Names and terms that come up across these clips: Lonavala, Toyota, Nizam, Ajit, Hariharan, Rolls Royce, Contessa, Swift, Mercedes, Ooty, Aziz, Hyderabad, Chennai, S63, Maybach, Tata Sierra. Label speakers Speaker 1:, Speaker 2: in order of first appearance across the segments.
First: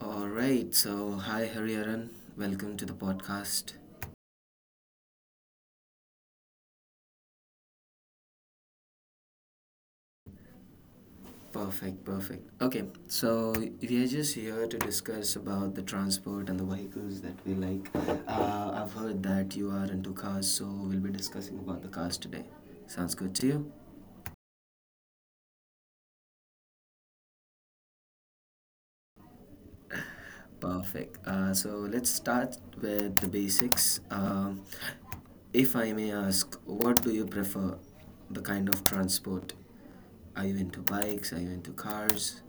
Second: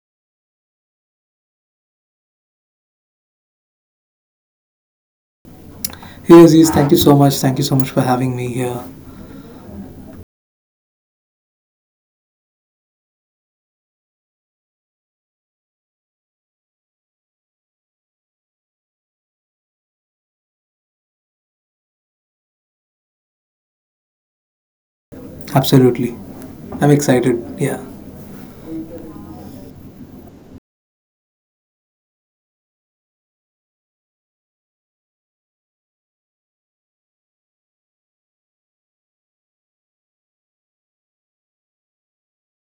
Speaker 1: All right. So, hi, Hariharan. Welcome to the podcast.
Speaker 2: Hey Aziz, thank you so much. Thank you so much for having me here.
Speaker 1: Perfect, perfect. Okay, so we are just here to discuss about the transport and the vehicles that we like. I've heard that you are into cars, so we'll be discussing about the cars today. Sounds good to you?
Speaker 2: Absolutely. I'm excited. Yeah.
Speaker 1: Perfect. So let's start with the basics. If I may ask, what do you prefer? The kind of transport? Are you into bikes? Are you into cars?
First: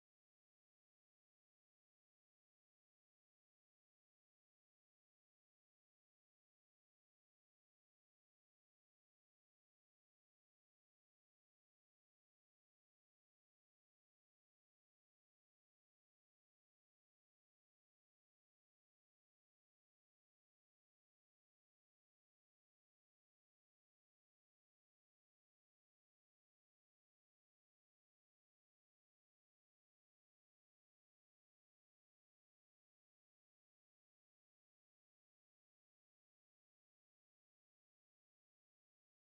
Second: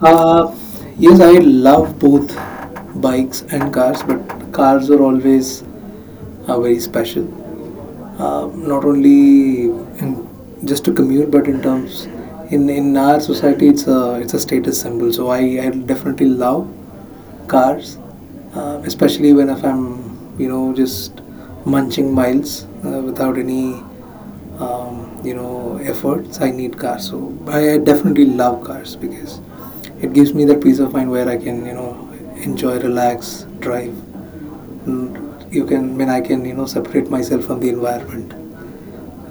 Speaker 2: Uh, yes, I love both bikes and cars, but cars are always very special. Not only in just to commute, but in terms in our society, it's a status symbol. So I definitely love cars, especially when if I'm just munching miles without any efforts. I need cars, so I definitely love cars because it gives me that peace of mind where I can enjoy, relax, drive, and you can when I can separate myself from the environment,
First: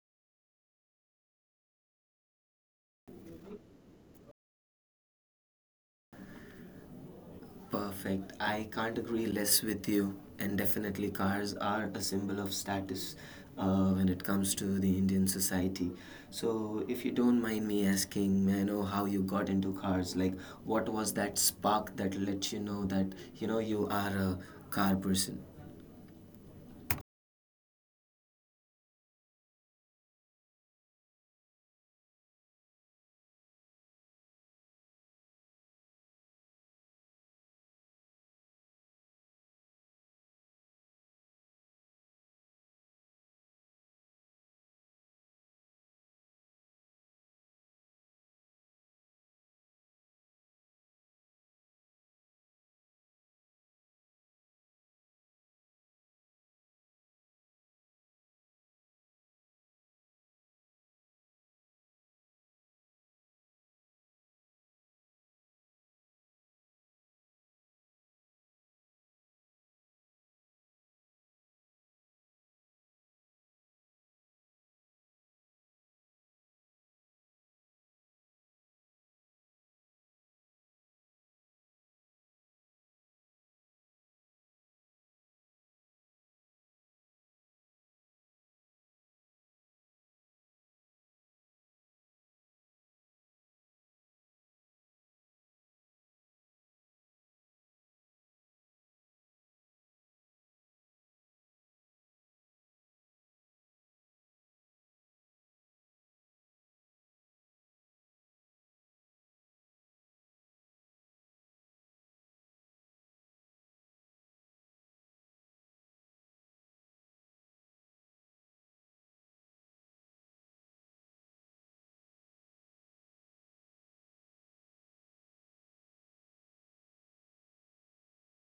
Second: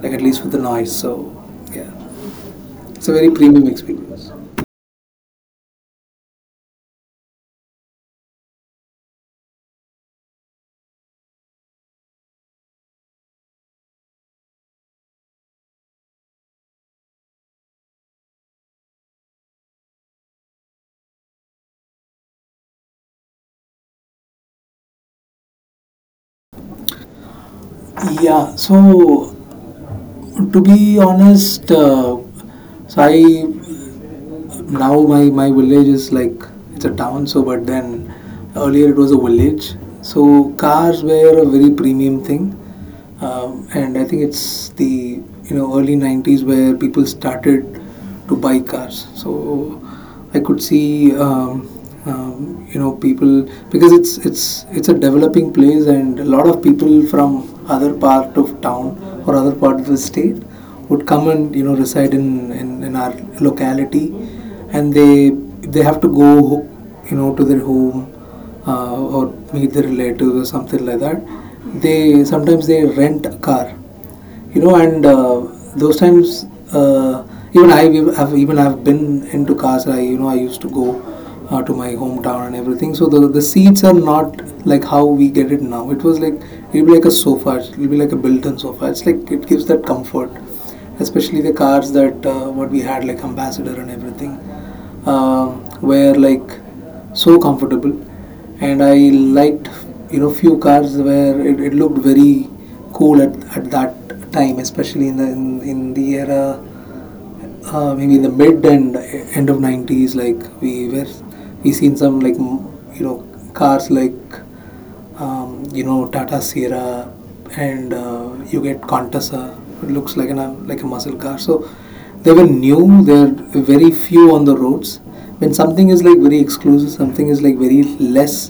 Speaker 2: like at least with the noise. So yeah, it's a very premium experience.
Speaker 1: Perfect. I can't agree less with you. And definitely, cars are a symbol of status when it comes to the Indian society. So, if you don't mind me asking, may I know how you got into cars? Like, what was that spark that let you know that you know you are a car person?
Speaker 2: Yeah, so to be honest, so I now my village is like it's a town, so but then earlier it was a village. So cars were a very premium thing. And I think it's the early 90s where people started to buy cars. So I could see, people, because it's a developing place and a lot of people from other part of town or other part of the state would come and reside in our locality, and they have to go to their home, or meet their relatives or something like that. They sometimes they rent a car and Those times, uh, even I even I've been into cars. I you know I used to go to my hometown and everything. So the seats are not like how we get it now. It was like it'll be like a sofa it'll be like a built-in sofa. It's like it gives that comfort, especially the cars that what we had, like Ambassador and everything, were like so comfortable. And I liked few cars where it looked very cool at that time, especially in the in the era, maybe in the mid and end of 90s. Like we seen some like cars like, Tata Sierra, and you get Contessa. It looks like like a muscle car. So they were new. There are very few on the roads. When something is like very exclusive, something is like very less,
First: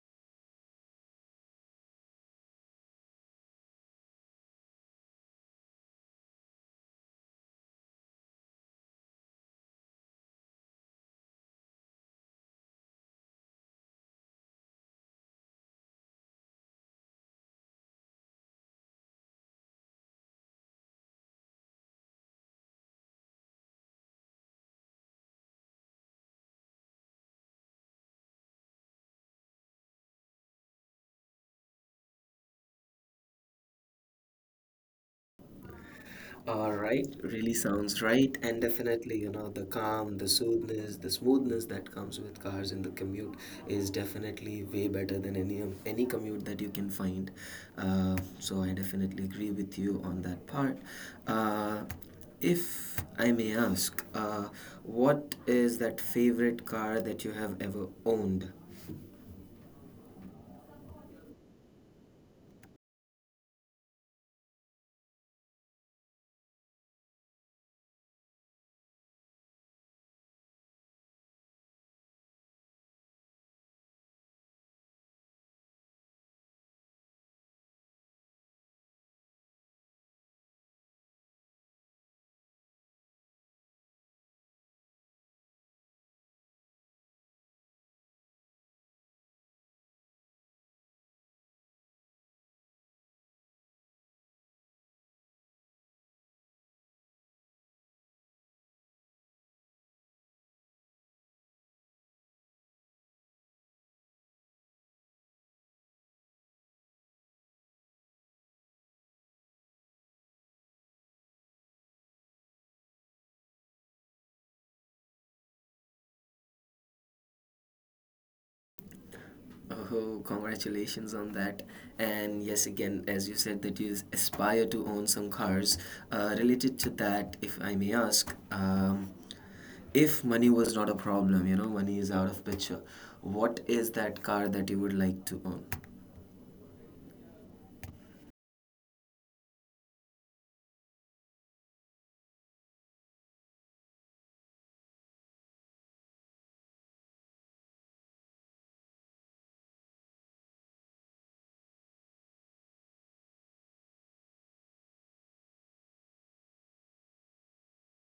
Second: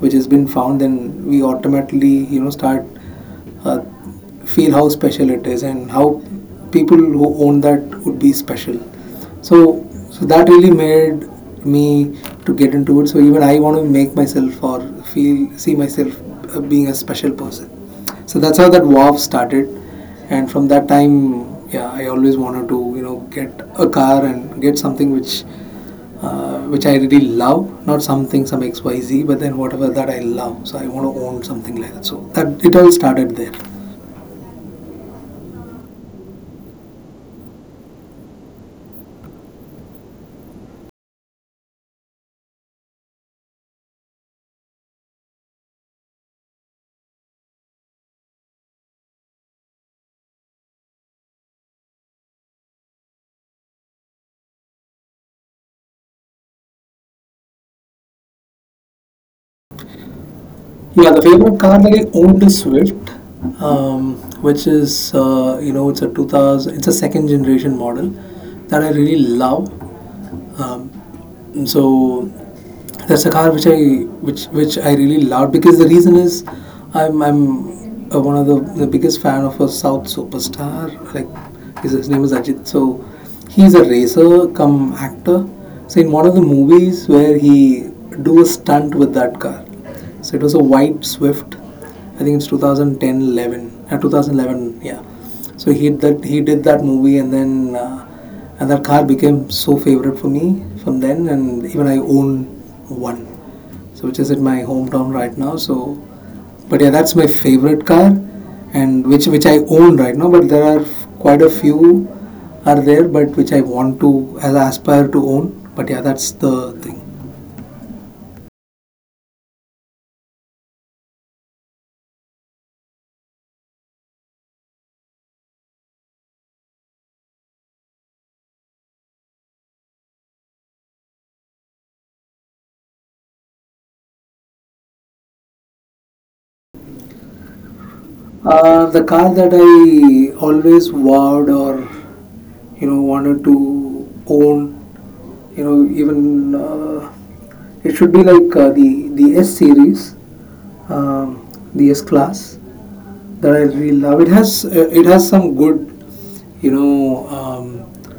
Speaker 2: which has been found, then we automatically start uh, feel how special it is and how people who own that would be special. So, that really made me to get into it. So even I want to make myself or feel see myself being a special person. So that's how that WAV started, and from that time, yeah, I always wanted to get a car and get something which I really love, not something some XYZ, but then whatever that I love. So I want to own something like that. So that it all started there.
Speaker 1: All right, really sounds right, and definitely, you know, the calm, the soothness, the smoothness that comes with cars in the commute is definitely way better than any of any commute that you can find. So I definitely agree with you on that part. Uh, if I may ask, what is that favorite car that you have ever owned?
Speaker 2: Yeah, the favorite car that I owned is Swift, um, which is it's a 2000, it's a second generation model that I really love. Um, so that's a car which I really love, because the reason is I'm one of the biggest fan of a South superstar. Like his name is Ajit. So he's a racer come actor. So in one of the movies where he do a stunt with that car, so it was a white Swift. I think it's 2010 eleven 11 2011, yeah. So he did that movie. And then and that car became so favorite for me from then. And even I own one, which is at my hometown right now. But yeah, that's my favorite car, and which I own right now. But there are quite a few are there but which I want to, as I aspire to own. But yeah, that's the thing.
Speaker 1: Oh, congratulations on that. And yes, again, as you said, that you aspire to own some cars. Related to that, if I may ask, if money was not a problem, you know, money is out of picture, what is that car that you would like to own?
Speaker 2: The car that I always vowed or wanted to own, you know, even it should be like the S series, um, the S class that I really love. It has some good, you know, um,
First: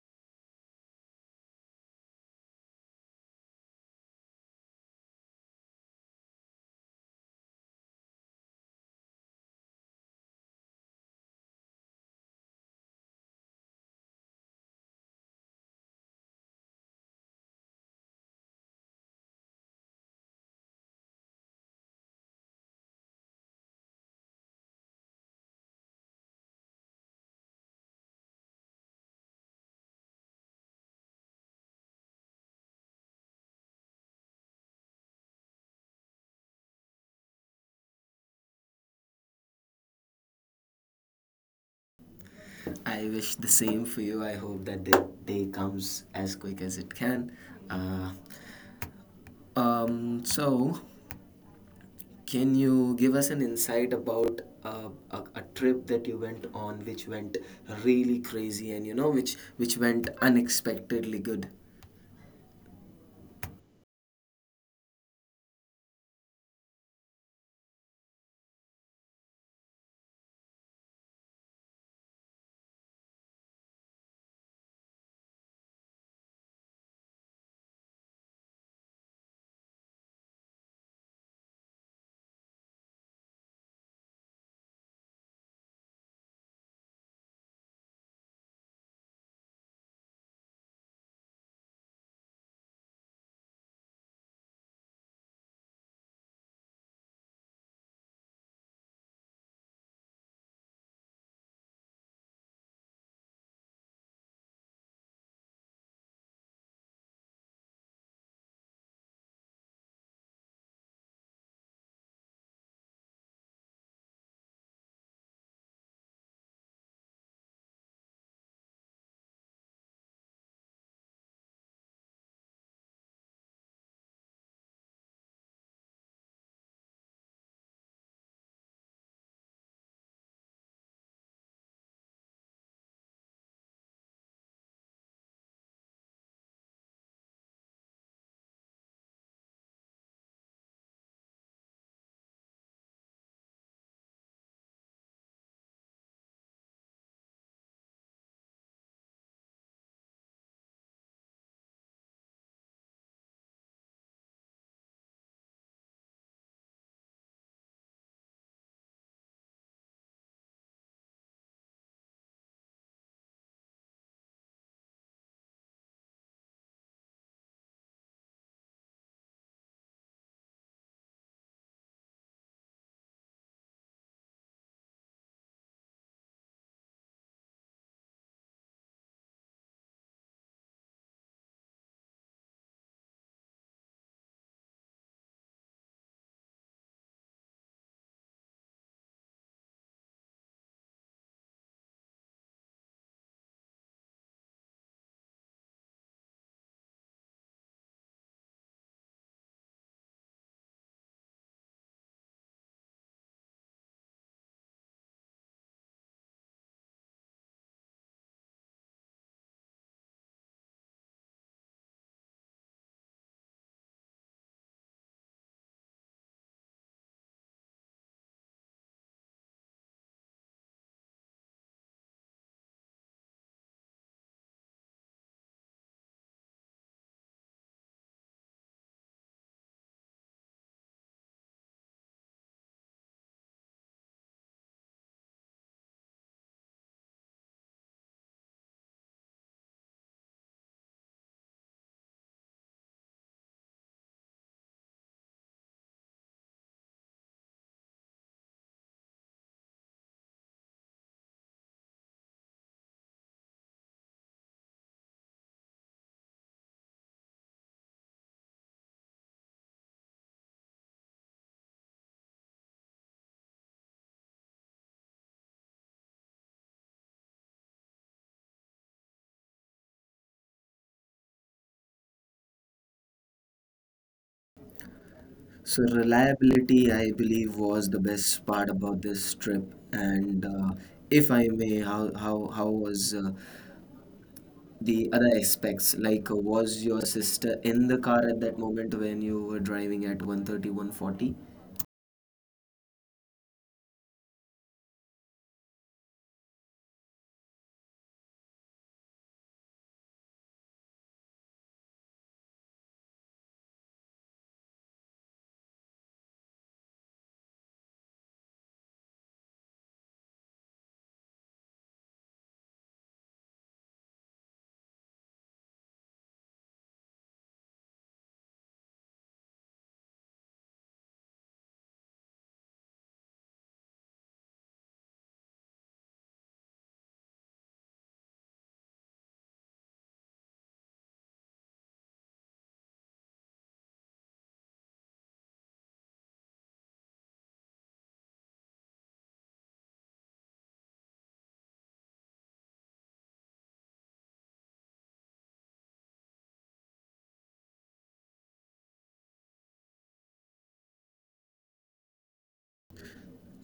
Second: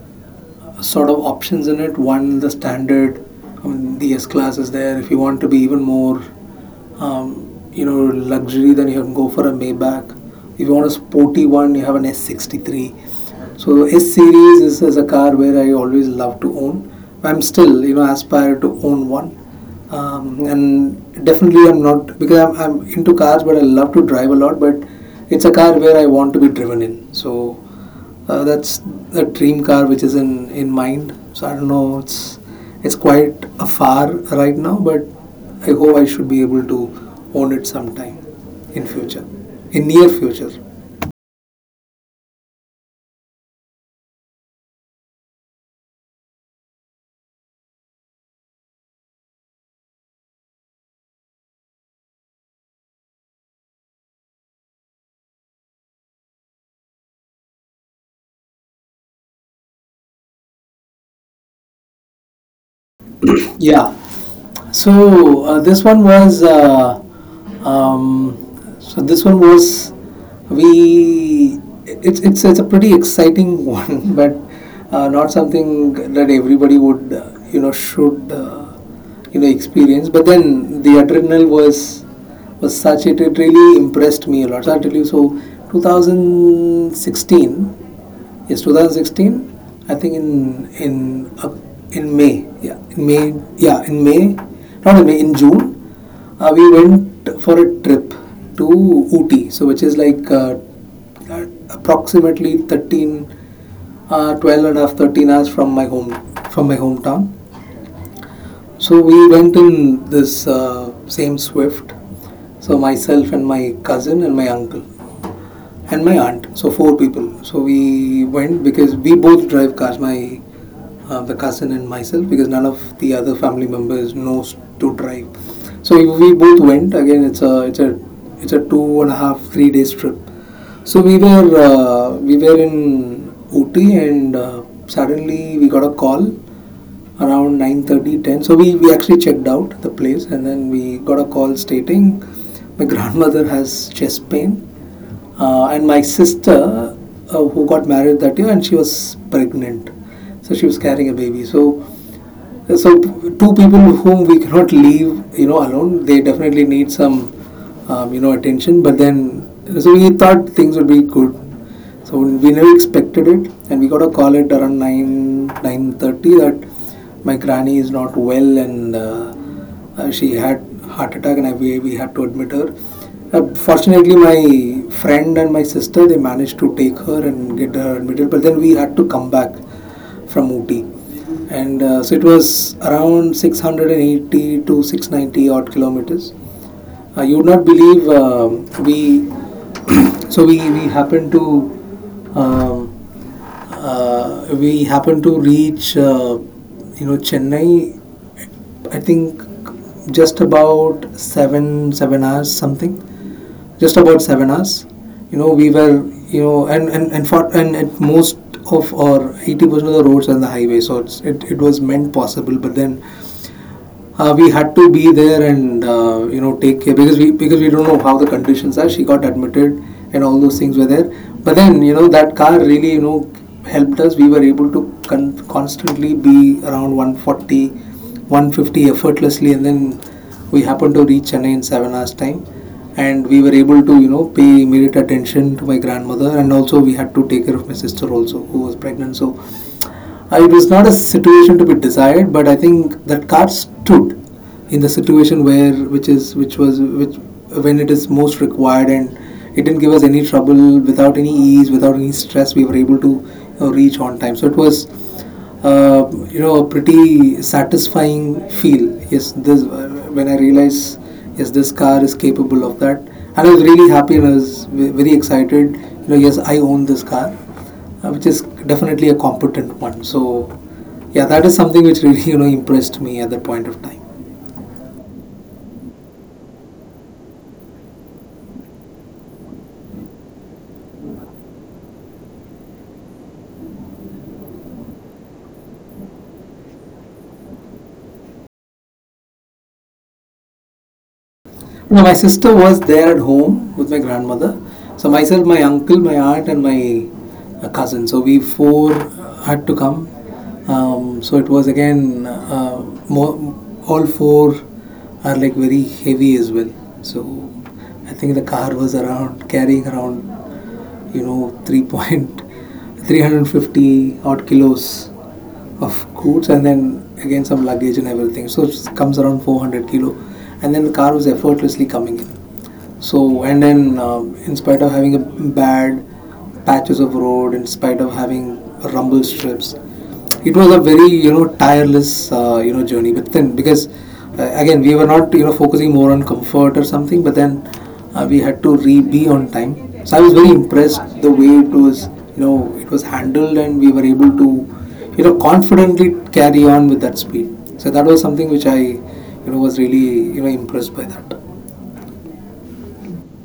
Speaker 2: sort of options in it. One, the standard, I mean, the S class is there. If you want to be even more, luxury, then you can go for a Maybach. If you want a sporty one, you have an S63. So S series is a car where I always love to own. I'm still, aspire to own one. And definitely, I'm not because I'm into cars, but I love to drive a lot. But it's a car where I want to be driven in. So that's the dream car which is in mind. So I don't know. It's quite a far right now, but I hope I should be able to own it sometime in future, in near future.
Speaker 1: I wish the same for you. I hope that the day comes as quick as it can. Uh, um, so, Can you give us an insight about a trip that you went on, which went really crazy, and you know, which went unexpectedly good?
Speaker 2: Yeah. So uh, this one was uh, um, so this one was we It's a pretty exciting one, but not something that everybody would should experience. But then the adrenaline was such it really impressed me a lot. So I'll tell you. So 2016. Yes, 2016. I think in uh, in May. Yeah, in May. Yeah, in May. Not in May. In June, we went for a trip to Ooty. So which is like uh, approximately 13, 12 and a half, 13 hours from my home from my hometown. So we went in this same Swift. So myself and my cousin and my uncle and my aunt. So 4 people. So we went because we both drive cars. My the cousin and myself, because none of the other family members knows to drive. So we both went. Again, it's a two and a half, 3 days trip. So we were in Ooty, and suddenly we got a call around 9:30, ten. So we actually checked out the place, and then we got a call stating my grandmother has chest pain. And my sister, who got married that year and she was pregnant. So she was carrying a baby. So two people whom we cannot leave, you know, alone. They definitely need some, attention. But then, so we thought things would be good. So we never expected it, and we got a call at around nine nine thirty that my granny is not well, and she had heart attack, and we had to admit her. Fortunately, my friend and my sister they managed to take her and get her admitted. But then we had to come back from Ooty. And so it was around 680 to 690 odd kilometers. You would not believe, we. so we we happened to um we happened to reach Chennai. I think just about seven seven hours something, just about 7 hours. You know, we were, for, and at most of or 80% of the roads on the highway, so it was meant possible, but then we had to be there and take care, because we don't know how the conditions are. She got admitted and all those things were there. But then that car really helped us. We were able to constantly be around 140, 150 effortlessly, and then we happened to reach Chennai in 7 hours time. And we were able to, pay immediate attention to my grandmother, and also we had to take care of my sister also, who was pregnant. So it was not a situation to be desired, but I think that card stood in the situation where which is which was which when it is most required, and it didn't give us any trouble. Without any ease, without any stress, we were able to reach on time, so it was a pretty satisfying feel. Yes, this when I realized, yes, this car is capable of that, and I was really happy, and I was very excited. Yes, I own this car, which is definitely a competent one. So yeah, that is something which really impressed me at that point of time.
Speaker 1: So reliability, I believe, was the best part about this trip. And if I may, how was the other aspects? Like, was your sister in the car at that moment when you were driving at one thirty one forty?
Speaker 2: My sister was there at home with my grandmother, so myself, my uncle, my aunt, and my cousin, so we four had to come. So it was, again, more, all four are like very heavy as well. So I think the car was around carrying around you know 3 point 350 odd kilos of goods, and then again some luggage and everything. So it comes around 400 kilo, and then the car was effortlessly coming in. So, and then, in spite of having a bad patches of road, in spite of having rumble strips, it was a very tireless, journey. But then, because, again we were not focusing more on comfort or something. But then, we had to re be on time. So I was very impressed the way it was, it was handled, and we were able to confidently carry on with that speed. So that was something which I, was really impressed by that.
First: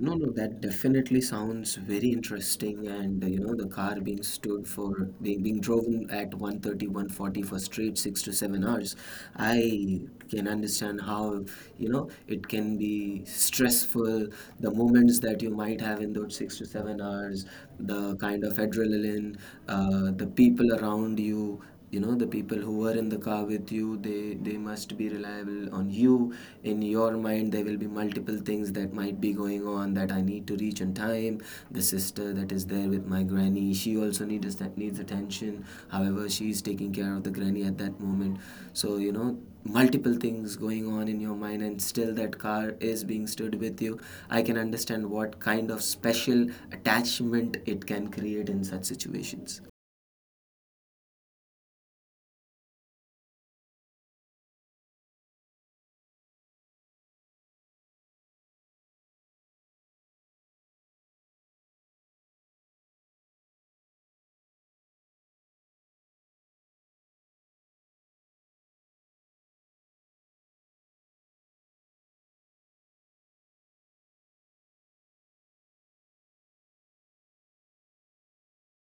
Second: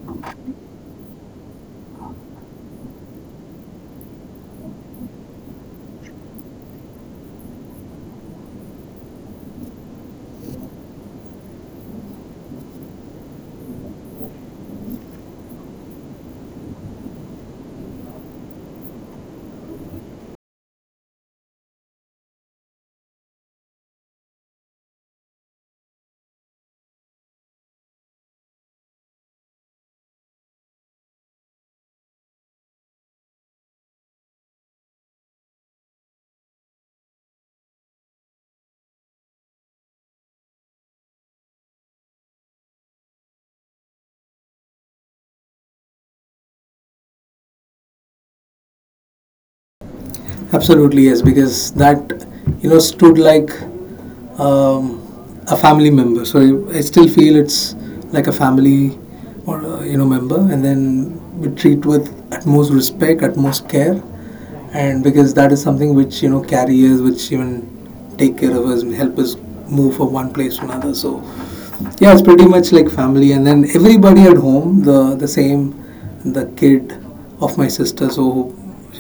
Speaker 1: No, no, that definitely sounds very interesting. And you know, the car being stood for being driven at 130, 140 for straight 6 to 7 hours, I can understand how you know it can be stressful. The moments that you might have in those 6 to 7 hours, the kind of adrenaline, the people around you, you know, the people who were in the car with you, they must be reliable on you. In your mind, there will be multiple things that might be going on, that I need to reach on time. The sister that is there with my granny, she also needs that, needs attention. However, she is taking care of the granny at that moment. So, you know, multiple things going on in your mind, and still that car is being stood with you. I can understand what kind of special attachment it can create in such situations.
Speaker 2: Absolutely, yes, because that stood like um, a family member. So I still feel it's like a family or a, member, and then we treat with utmost respect, utmost care, and because that is something which carriers, which even take care of us and help us move from one place to another. So yeah, it's pretty much like family, and then everybody at home, the same, the kid of my sister, so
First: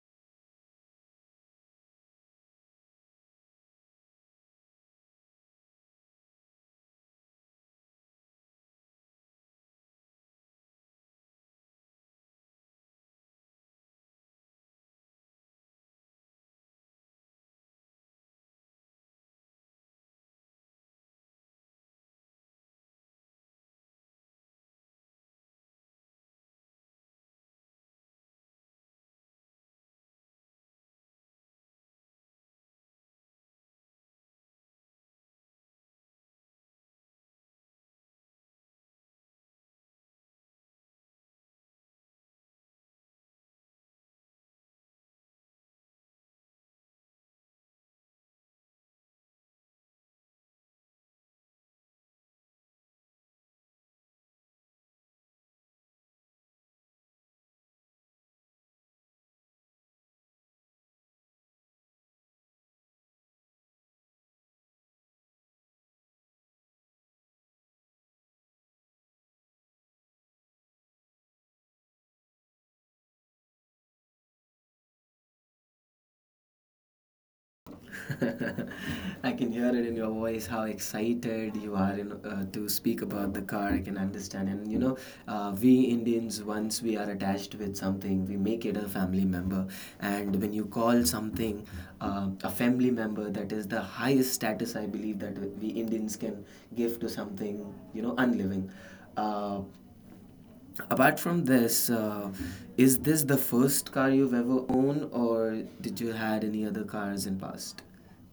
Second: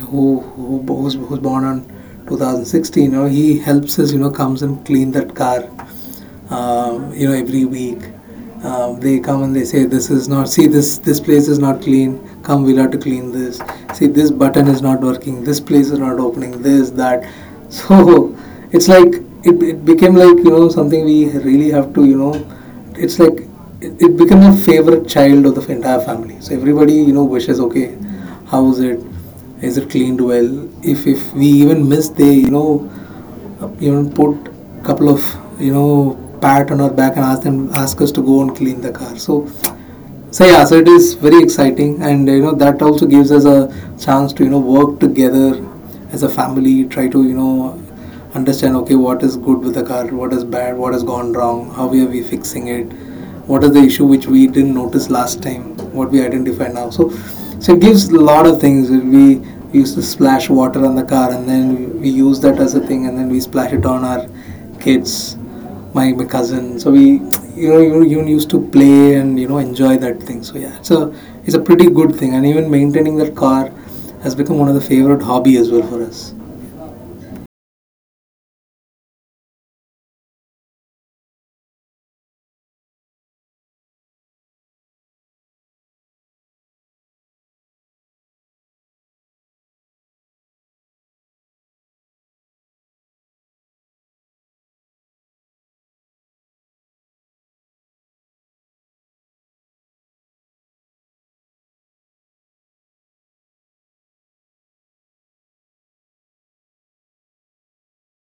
Speaker 2: who's born on 2016, he helps us, comes and clean that car every week. They come and they say, "This is not. See, this place is not clean. Come, we'll have to clean this. See, this button is not working. This place is not opening. This that." So it's like it became like something we really have to. It's like it became a favorite child of the entire family. So everybody wishes, "Okay, how is it? Is it cleaned well? If we even miss, they." Even put a couple of pat on our back and ask them ask us to go and clean the car. So, yeah, so it is very exciting, and that also gives us a chance to work together as a family, try to understand, okay, what is good with the car, what is bad, what has gone wrong, how are we fixing it, what is the issue which we didn't notice last time, what we identify now. So it gives a lot of things. We used to splash water on the car, and then we use that as a thing, and then we splash it on our kids, my cousin. So we, you used to play and enjoy that thing. So yeah, it's a pretty good thing, and even maintaining that car has become one of the favorite hobby as well for us.
Speaker 1: I can hear it in your voice how excited you are to speak about the car. I can understand. And you know, we Indians, once we are attached with something, we make it a family member. And when you call something a family member, that is the highest status I believe that we Indians can give to something, you know, unliving. Uh, Apart from this, is this the first car you've ever owned, or did you had any other cars in past,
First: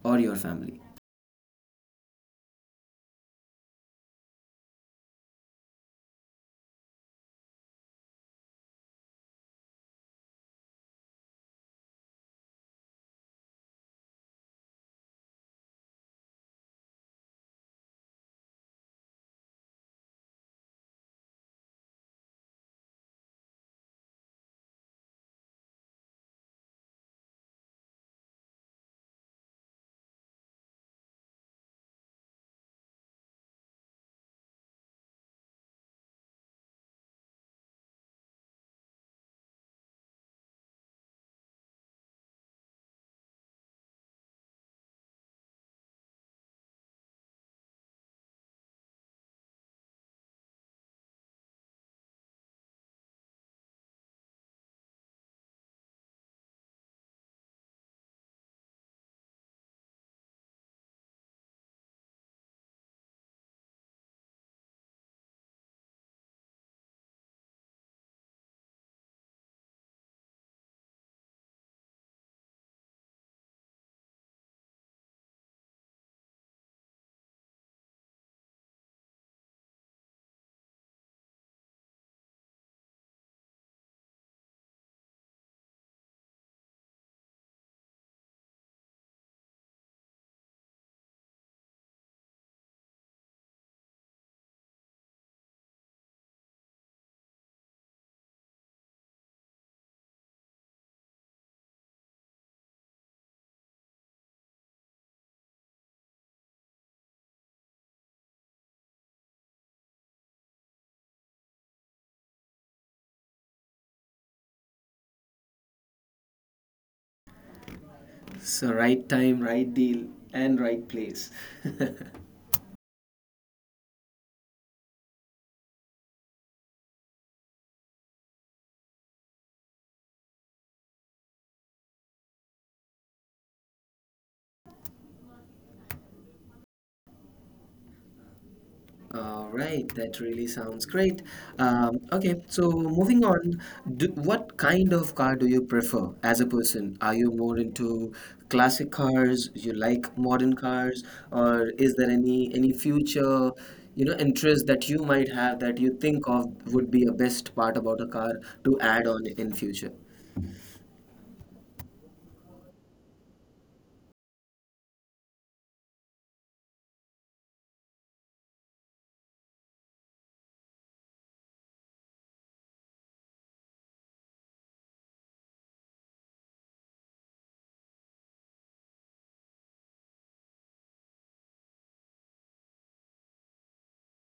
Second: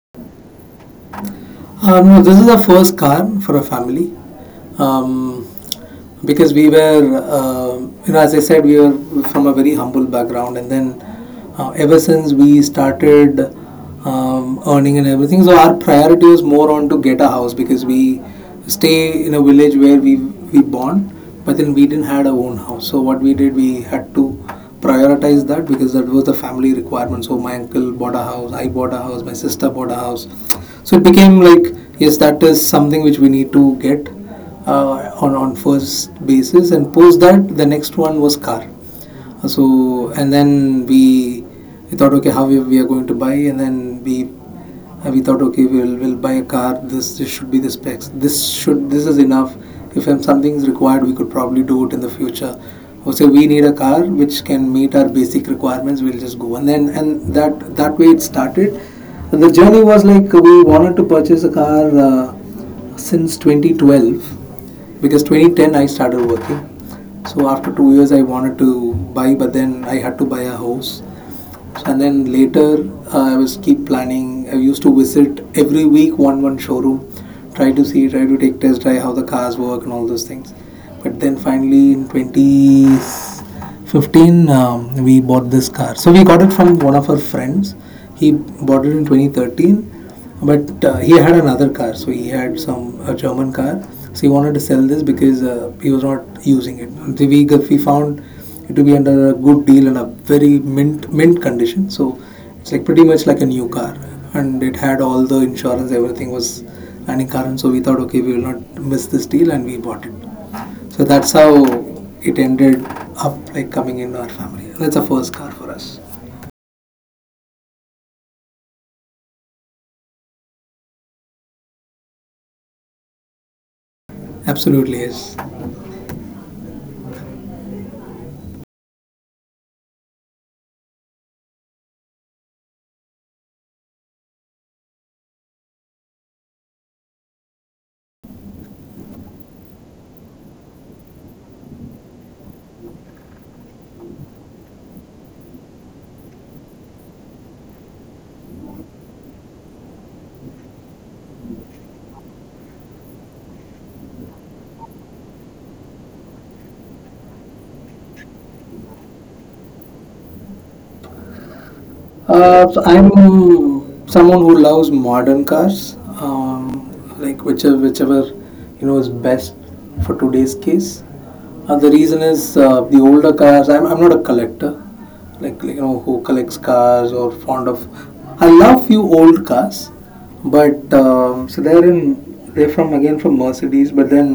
Speaker 1: or your family?
Speaker 2: No, this is the first car for a family, um, because we were, as I said, we were from a very humble background. And then, ever since we started earning and everything, so our priority was more on to get a house, because we stay in a village where we born, but then we didn't had our own house. So what we did, we had to prioritize that, because that was the family requirement. So my uncle bought a house, I bought a house, my sister bought a house, so it became like, yes, that is something which we need to get on first basis, and post that, the next one was car. So, and then we thought, okay, how we are going to buy, and then we thought, okay, we'll buy a car, this should be the specs, this is enough, if something is required, we could probably do it in the future, or say we need a car which can meet our basic requirements, we'll just go. And then and that that way it started. The journey was like we wanted to purchase a car since 2012, because 2010 I started working, so after 2 years I wanted to buy, but then I had to buy a house. And then later, I was keep planning. I used to visit every week one showroom, try to see, try to take test, try how the cars work, and all those things. But then finally in 20 2015, we bought this car. So we got it from one of our friends. He bought it in 2013, but he had another car, so he had some a German car, so he wanted to sell this, because he was not using it. So we found it to be under a good deal and a very mint condition. So it's like pretty much like a new car, and it had all the insurance, everything was running current, so we thought, okay, we will not miss this deal, and we bought it. So that's how it ended up like coming into our family. That's a first car for us.
Speaker 1: So right time, right deal, and right place.
Speaker 2: Absolutely is.
Speaker 1: All right, that really sounds great. Okay, so moving on, what kind of car do you prefer as a person? Are you more into classic cars? You like modern cars, or is there any future, you know, interest that you might have that you think of would be a best part about a car to add on in future?
Speaker 2: So I'm someone who loves modern cars, like whichever is best for today's case. The reason is the older cars. I'm not a collector, like who collects cars or fond of. I love few old cars, but so they're from, again, from Mercedes, but then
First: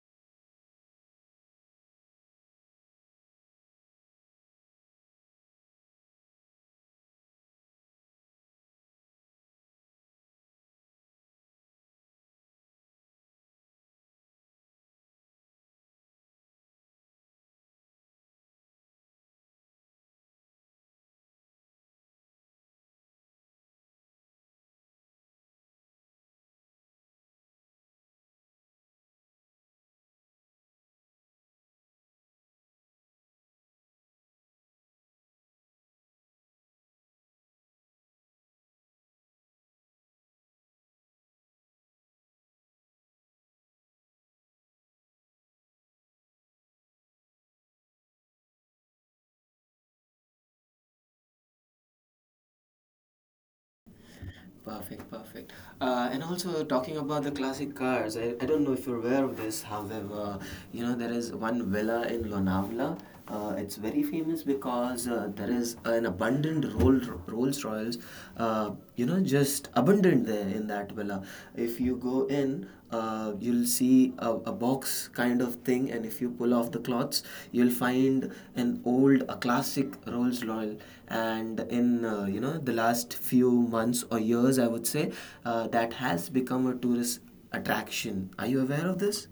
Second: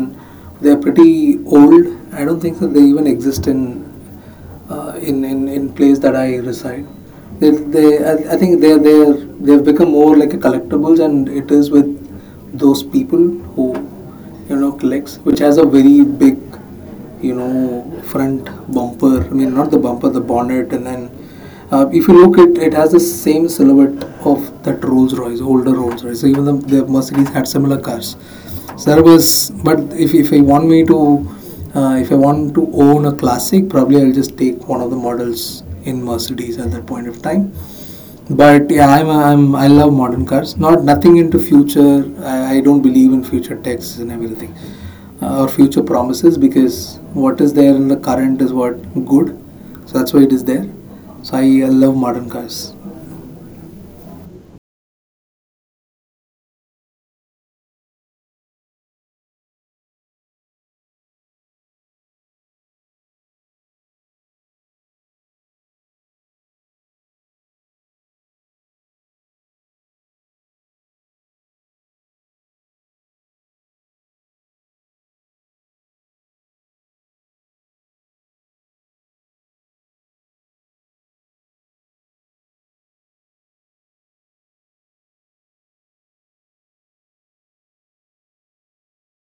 Speaker 2: they're pretty old. I don't think that they even exist in in place that I reside. They I think they've become more like a collectibles, and it is with those people who collects, which has a very big front bumper. I mean, not the bumper, the bonnet. And then if you look at it, it has the same silhouette of that Rolls Royce, older Rolls Royce. So even the Mercedes had similar cars. Service. But if I want me to, if I want to own a classic, probably I'll just take one of the models in Mercedes at that point of time. But yeah, I love modern cars. Nothing into future. I don't believe in future techs and everything, or future promises, because what is there in the current is what good. So that's why it is there. So I love modern cars.
Speaker 1: Perfect, perfect. And also talking about the classic cars, I don't know if you're aware of this. However, you know there is one villa in Lonavala. It's very famous because there is an abundant Rolls Royals, you know, just abundant there in that villa. If you go in, you'll see a box kind of thing, and if you pull off the cloths, you'll find an old a classic Rolls Royce. And in you know, the last few months or years, I would say, that has become a tourist attraction. Are you aware of this?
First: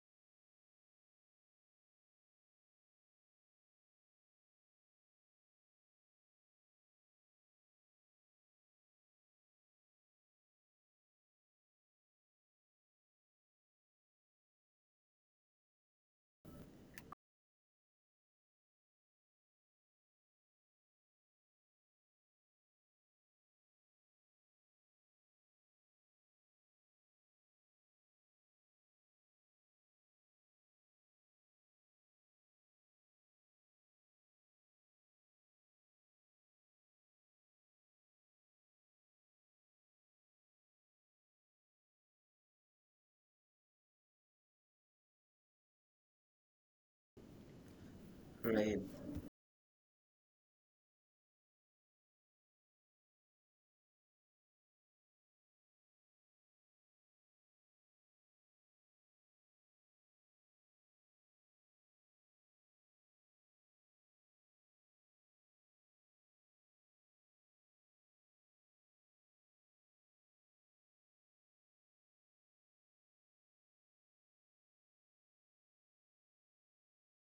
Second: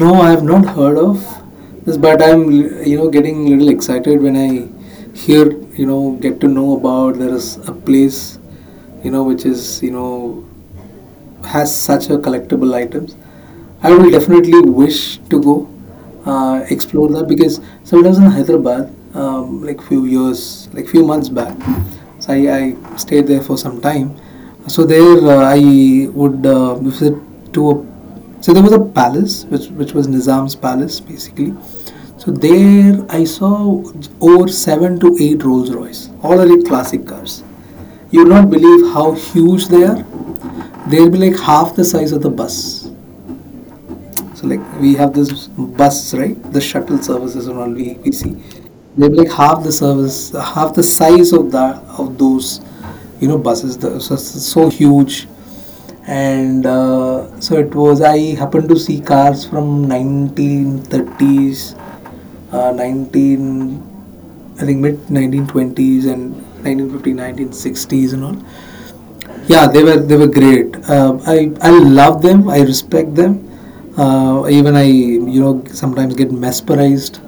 Speaker 2: No, I have not heard of this, but I'm getting a little excited when I hear, get to know about there is a place which is has such a collectible items. I will definitely wish to go explore that. Because so when I was in Hyderabad, like few years, like few months back. So I stayed there for some time. So there I would visit to a. So there was a palace which was Nizam's palace, basically. So there I saw over seven to eight Rolls Royce, all are like classic cars. You will not believe how huge they are. They'll be like half the size of the bus. So like we have this bus, right? The shuttle services and all we see.
Speaker 1: Right.
Speaker 2: They'll be like half the service, half the size of that of those, buses. So, huge. And so it was I happened to see cars from 1930s, 19 I think mid 1920s, and 1950s, 1960s, and all. Yeah, they were great. I love them. I respect them. Even I, sometimes get mesmerized,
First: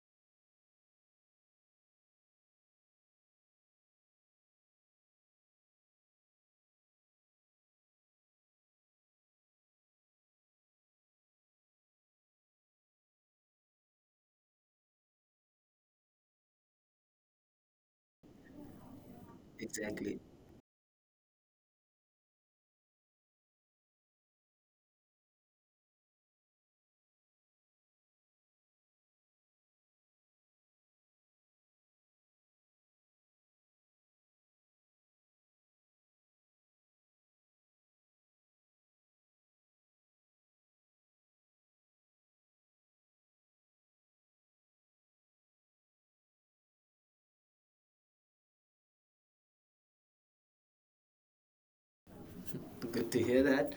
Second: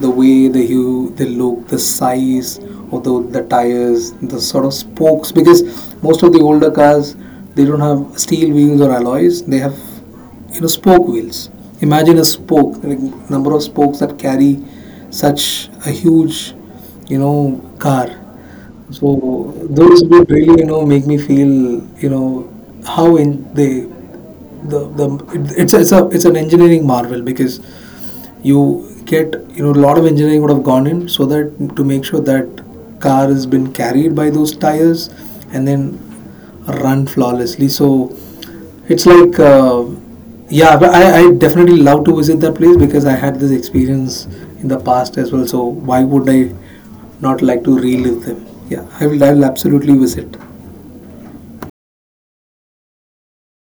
Speaker 2: the way the hue, the look, the size of the tires, the sort of spokes. Because most of the older cars, they don't have steel wheels or alloys. They have spoke wheels. Imagine a spoke, like number of spokes that carry such a huge car. So those
Speaker 1: Exactly.
Speaker 2: would really, make me feel, how in they the it- it's an engineering marvel, because you get a lot of engineering would have gone in, so that to make sure that car has been carried by those tires, and then run flawlessly. So it's like, yeah, but I definitely love to visit that place, because I had this experience in the past as well. So why would I not like to relive them? Yeah, I will absolutely visit.
Speaker 1: Good to hear that.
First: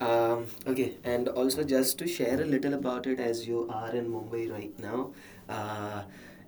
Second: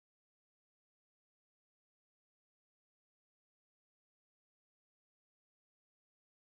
Speaker 1: Okay, and also just to share a little about it as you are in Mumbai right now. Uh,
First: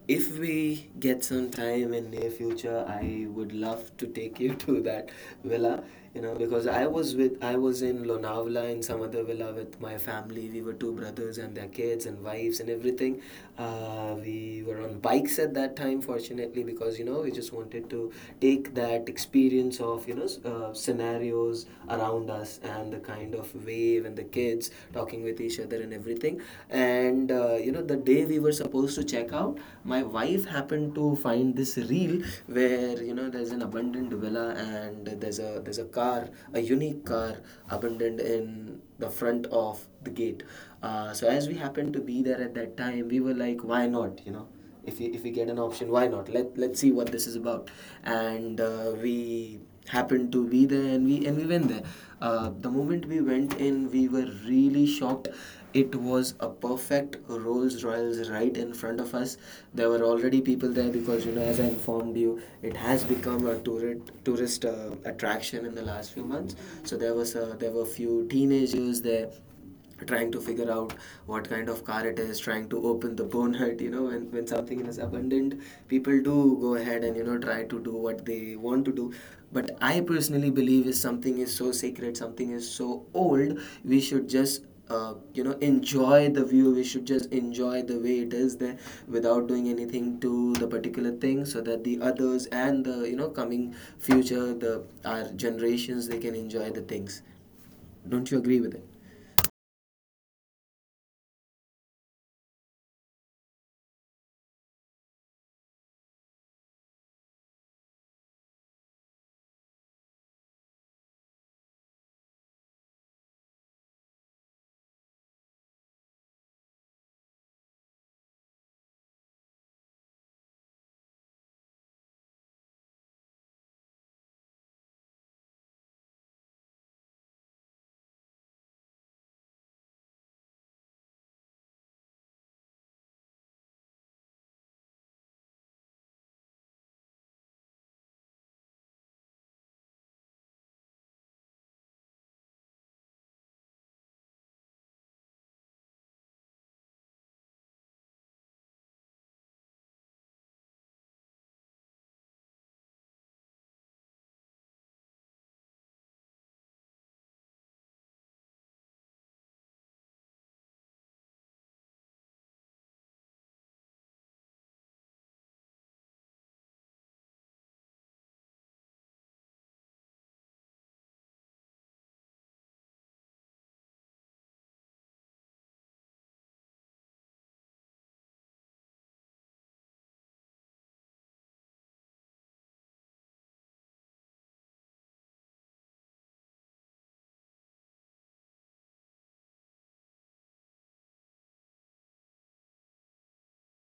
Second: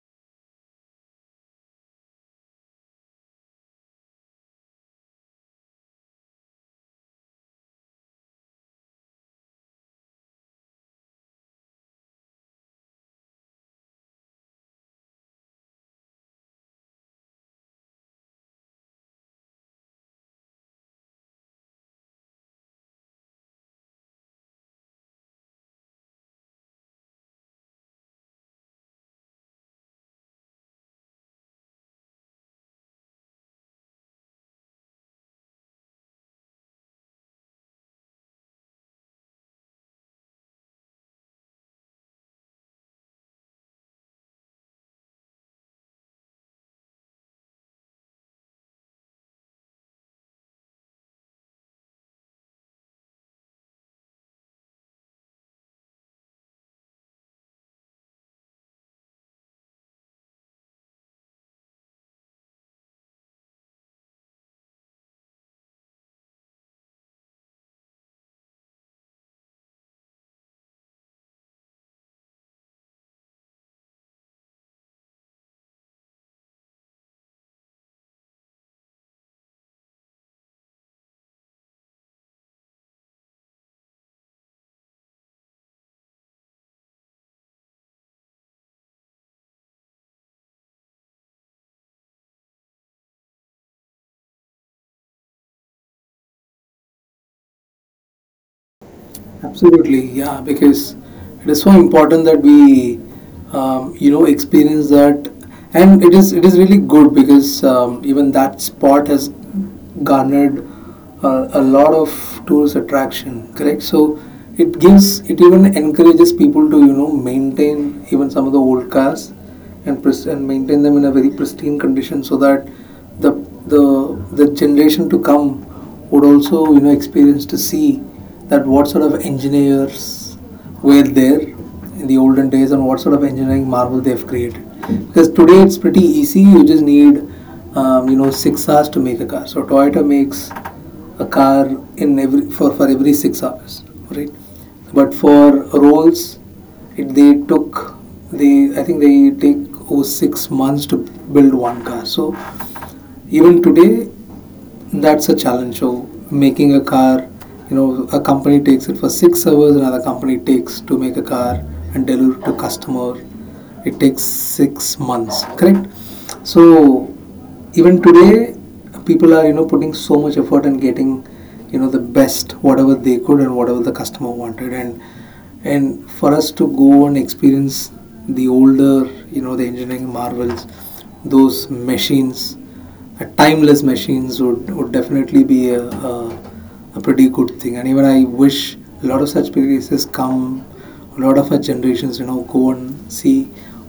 Speaker 1: if we get some time in near future, I would love to take you to that villa. You know, because I was in Lonavala in some other villa with my family. We were two brothers and their kids and wives and everything. We were on bikes at that time, fortunately, because you know we just wanted to take that experience of you know scenarios around us and the kind of wave and the kids talking with each other and everything. And you know, the day we were supposed to check out, my wife happened to find this reel where you know there's an abandoned villa, and there's a car, a unique car abandoned in the front of the gate. So as we happened to be there at that time, we were like why not, you know, if we get an option, why not, let's see what this is about. And we happened to be there, and we went there. The moment we went in, we were really shocked. It was a perfect Rolls Royals right in front of us. There were already people there because, you know, as I informed you, it has become a tourist attraction in the last few months. So there were a few teenagers there, trying to figure out what kind of car it is, trying to open the bonnet. You know, when something is abundant, people do go ahead and, you know, try to do what they want to do. But I personally believe if something is so sacred, something is so old, we should just, you know, enjoy the view. We should just enjoy the way it is there without doing anything to the particular thing, so that the others and the, you know, coming future, the our generations, they can enjoy the things. Don't you agree with it?
Speaker 2: Absolutely, yeah, because it is so important that we, experience that, and it is really good, because even that spot has garnered a lot of tourist attraction. Correct, so it gives it even encourages people to you know maintain even some of the old cars and maintain them in a very pristine condition so that the the the generation to come would also you know experience to see that what sort of engineers were there in the olden days and what sort of engineering marvel they've created because today it's pretty easy. You just need you know 6 hours to make a car. So Toyota makes a car in every for every 6 hours, right? But for Rolls, they took, they I think they take over 6 months to build one car. So even today that's a challenge. So making a car, you know, a company takes it for 6 hours, another company takes to make a car and deliver to customer. It takes 6 months, correct? So even today, people are you know putting so much effort and getting you know the best whatever they could and whatever the customer wanted, and for us to go and experience the older you know the engineering marvels, those machines, timeless machines would definitely be a pretty good thing. And even I wish a lot of such places come, a lot of our generations, you know, go and see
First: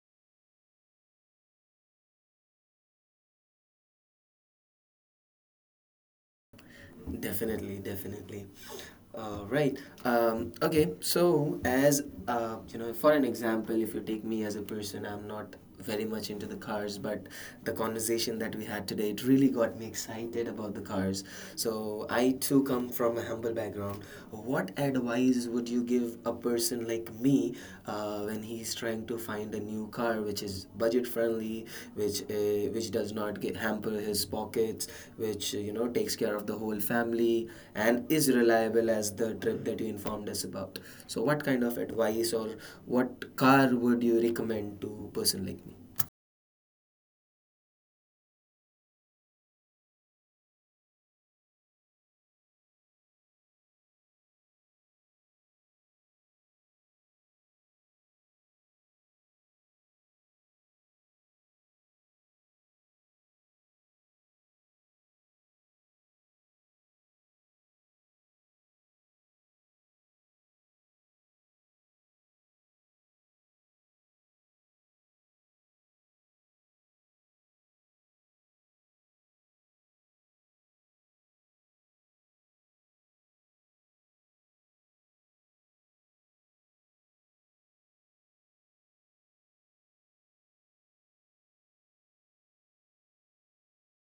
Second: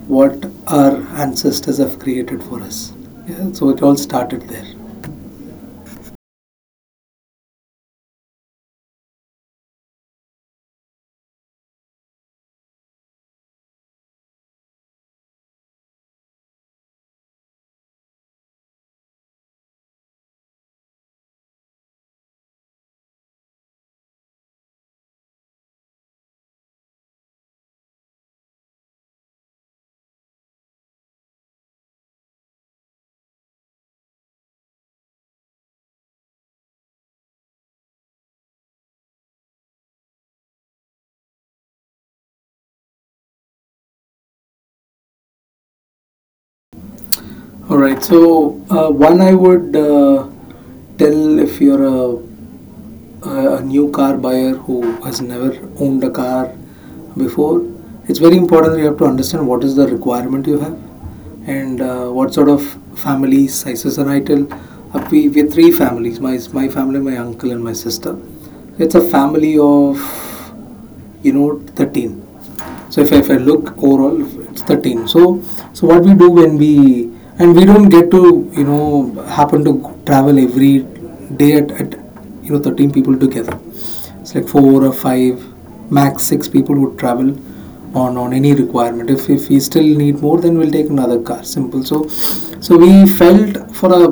Speaker 2: what our ancestors have created for us. Yeah, so it all started there.
Speaker 1: Definitely, definitely. Right. Okay. So, as you know, for an example, if you take me as a person, I'm not very much into the cars, but the conversation that we had today, it really got me excited about the cars. So, I too come from a humble background. What advice would you give a person like me, when he's trying to find a new car which is budget friendly, which does not get hamper his pockets, which you know, takes care of the whole family and is reliable as the trip that you informed us about? So what kind of advice or what car would you recommend to a person like me?
Speaker 2: All right. So one I would tell if you're a new car buyer who has never owned a car before, it's very important that you have to understand what is the requirement you have, and what sort of family sizes are ideal. We three families: my family, my uncle, and my sister. It's a family of, you know, 13. So if I look overall, it's 13. So so what we do when we, and we don't get to you know happen to travel every day at you know 13 people together. It's like four or five, max six people would travel on any requirement. If we still need more, then we'll take another car. Simple. So so we felt for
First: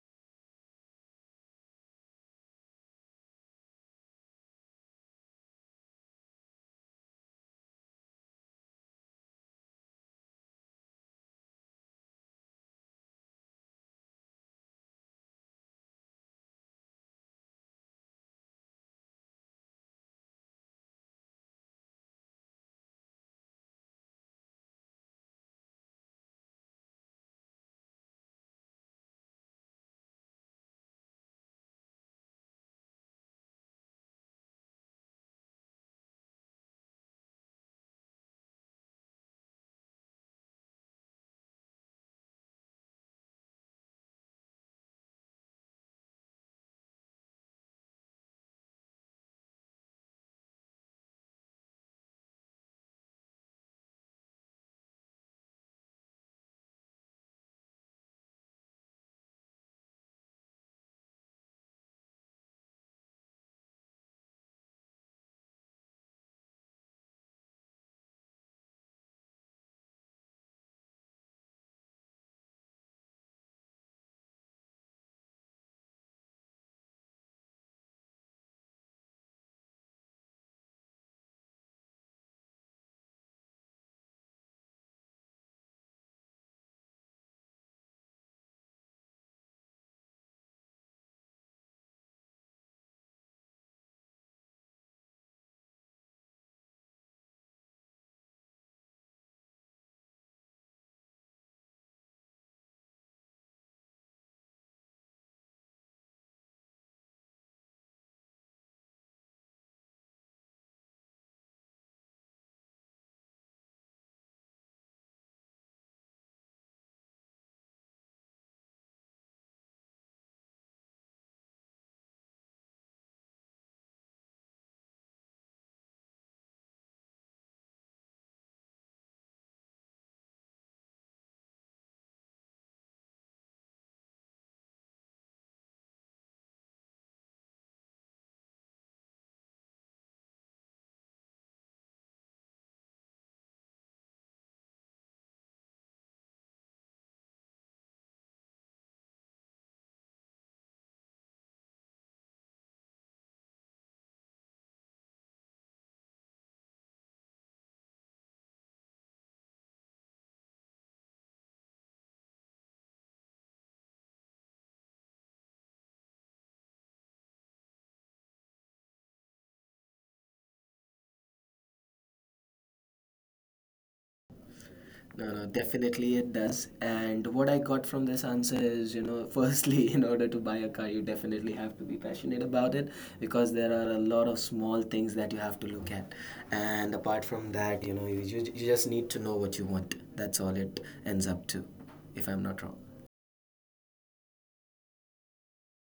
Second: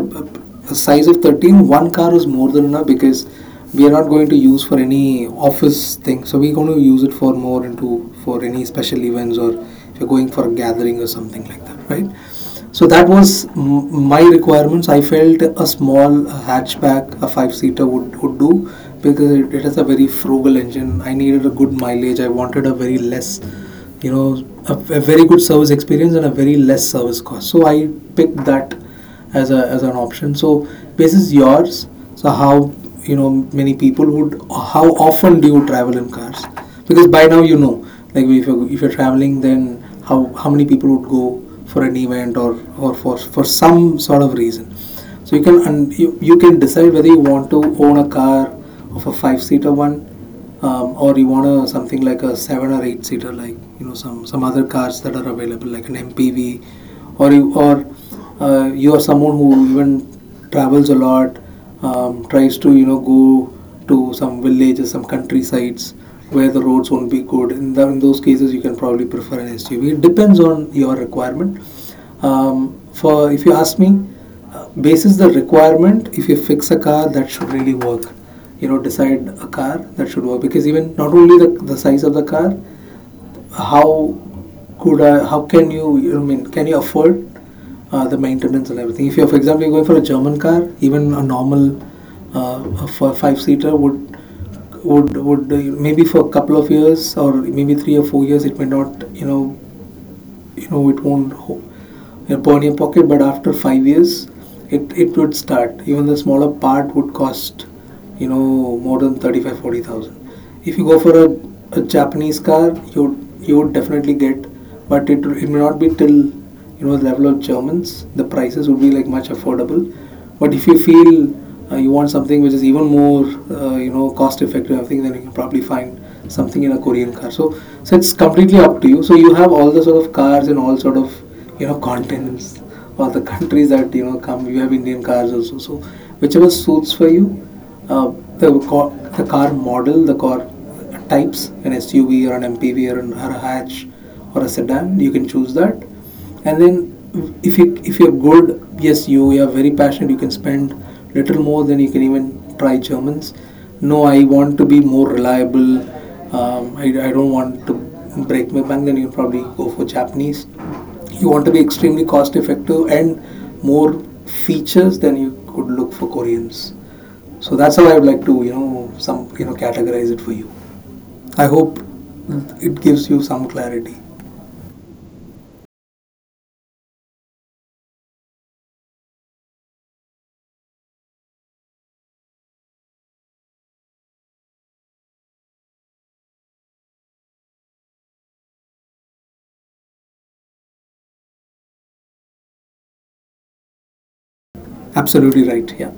Speaker 2: a size of 13, one car was more than enough because we are not going to use for any office thing. So we're going to use it for more into for any special events or if you're going for a gathering or something like that, right? So that was my requirements. I felt a small hatchback, a five-seater would do because it is a very frugal engine. I needed a good mileage. I wanted a very less, you know, a very good service experience and a very less service cost. So I picked that as an option. So this is yours. So how you know many people would, how often do you travel in cars? Because by now you know, like if you're traveling, then how many people would go for an event or for some sort of reason. So you can, and you can decide whether you want to own a car of a five seater one, or you want a, something like a seven or eight seater, like you know some other cars that are available, like an MPV, or you are someone who even travels a lot, tries to you know go to some villages, some countrysides where the roads won't be good. In those cases, you can probably prefer an SUV. It depends on your requirement. For if you ask me, basis the requirement. If you fix a car, that should really work. You know, decide a car that should work because even not only the size of the car, how how can you, you know, I mean, can you afford the maintenance and everything? If you for example, you're going for a German car, even a normal for five seater would maybe for a couple of years or maybe 3 or 4 years it may not you know it won't ho- burn your pocket. But after 5 years it would start. Even the smaller part would cost you know more than 35, 40,000. If you go for a Japanese car, you would definitely get, but it may not be till you know the level of Germans. The prices would be like much affordable. But if you feel you want something which is even more you know cost effective, I think then you can probably find something in a Korean car. So so it's completely up to you. So you have all the sort of cars and all sort of you know continents or the countries that you know come. You have Indian cars also. So whichever suits for you uh, car, the car model, the car types, an SUV or an MPV or a hatch or a sedan, you can choose that. And then if you're good, yes, you are very passionate, you can spend little more. Then you can even try Germans. No, I want to be more reliable. I don't want to break my bank. Then you probably go for Japanese. You want to be extremely cost effective and more features than you could look for Koreans. So that's how I would like to, you know, some you know categorize it for you. I hope it gives you some clarity.
Speaker 1: No, no, definitely it does. And what I got from this answer is, you know, firstly, in order to buy a car, you definitely have to be passionate about it because there are a lot of small things that you have to look at. And apart from that, you know, you just need to know what you want. That's all it ends up to, if I'm not wrong.
Speaker 2: Absolutely right. Yeah,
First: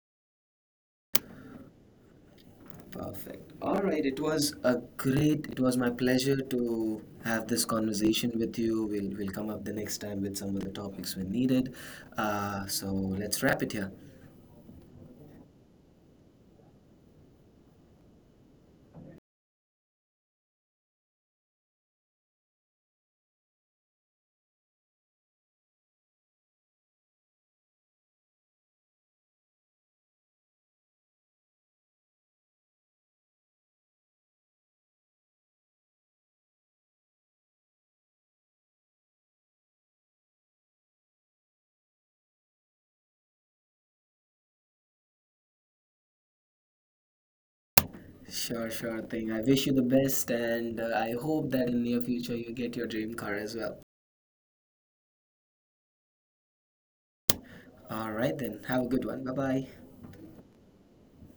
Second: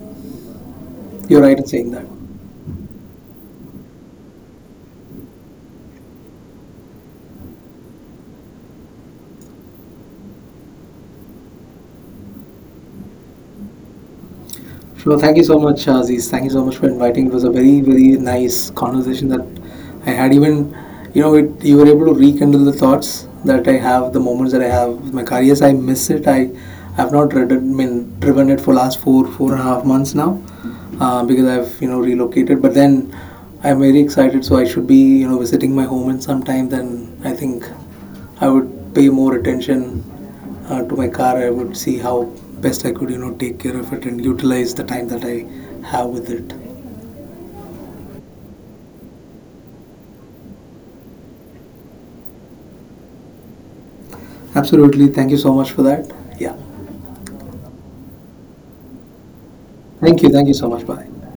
Speaker 2: you're right in saying that.
Speaker 1: Perfect. All right. It was my pleasure to have this conversation with you. We'll come up the next time with some of the topics when needed. So let's wrap it here.
Speaker 2: Sure. Thank you so much, Aziz. Thank you so much for inviting. It was a very, very nice conversation that I had. Even, you know, it, you were able to rekindle the thoughts that I have, the moments that I have with my car. Yes, I miss it. I, have not read it, I mean, driven it for last four and a half months now, because I've you know relocated. But then, I'm very excited. So I should be you know visiting my home in some time. Then I think I would pay more attention to my car. I would see how best I could, you know, take care of it and utilize the time that I have with it.
Speaker 1: Sure, sure thing. I wish you the best, and I hope that in near future you get your dream car as well.
Speaker 2: Absolutely. Thank you so much for that. Yeah.
Speaker 1: All right then. Have a good one. Bye bye.
Speaker 2: Thank you. Thank you so much. Bye.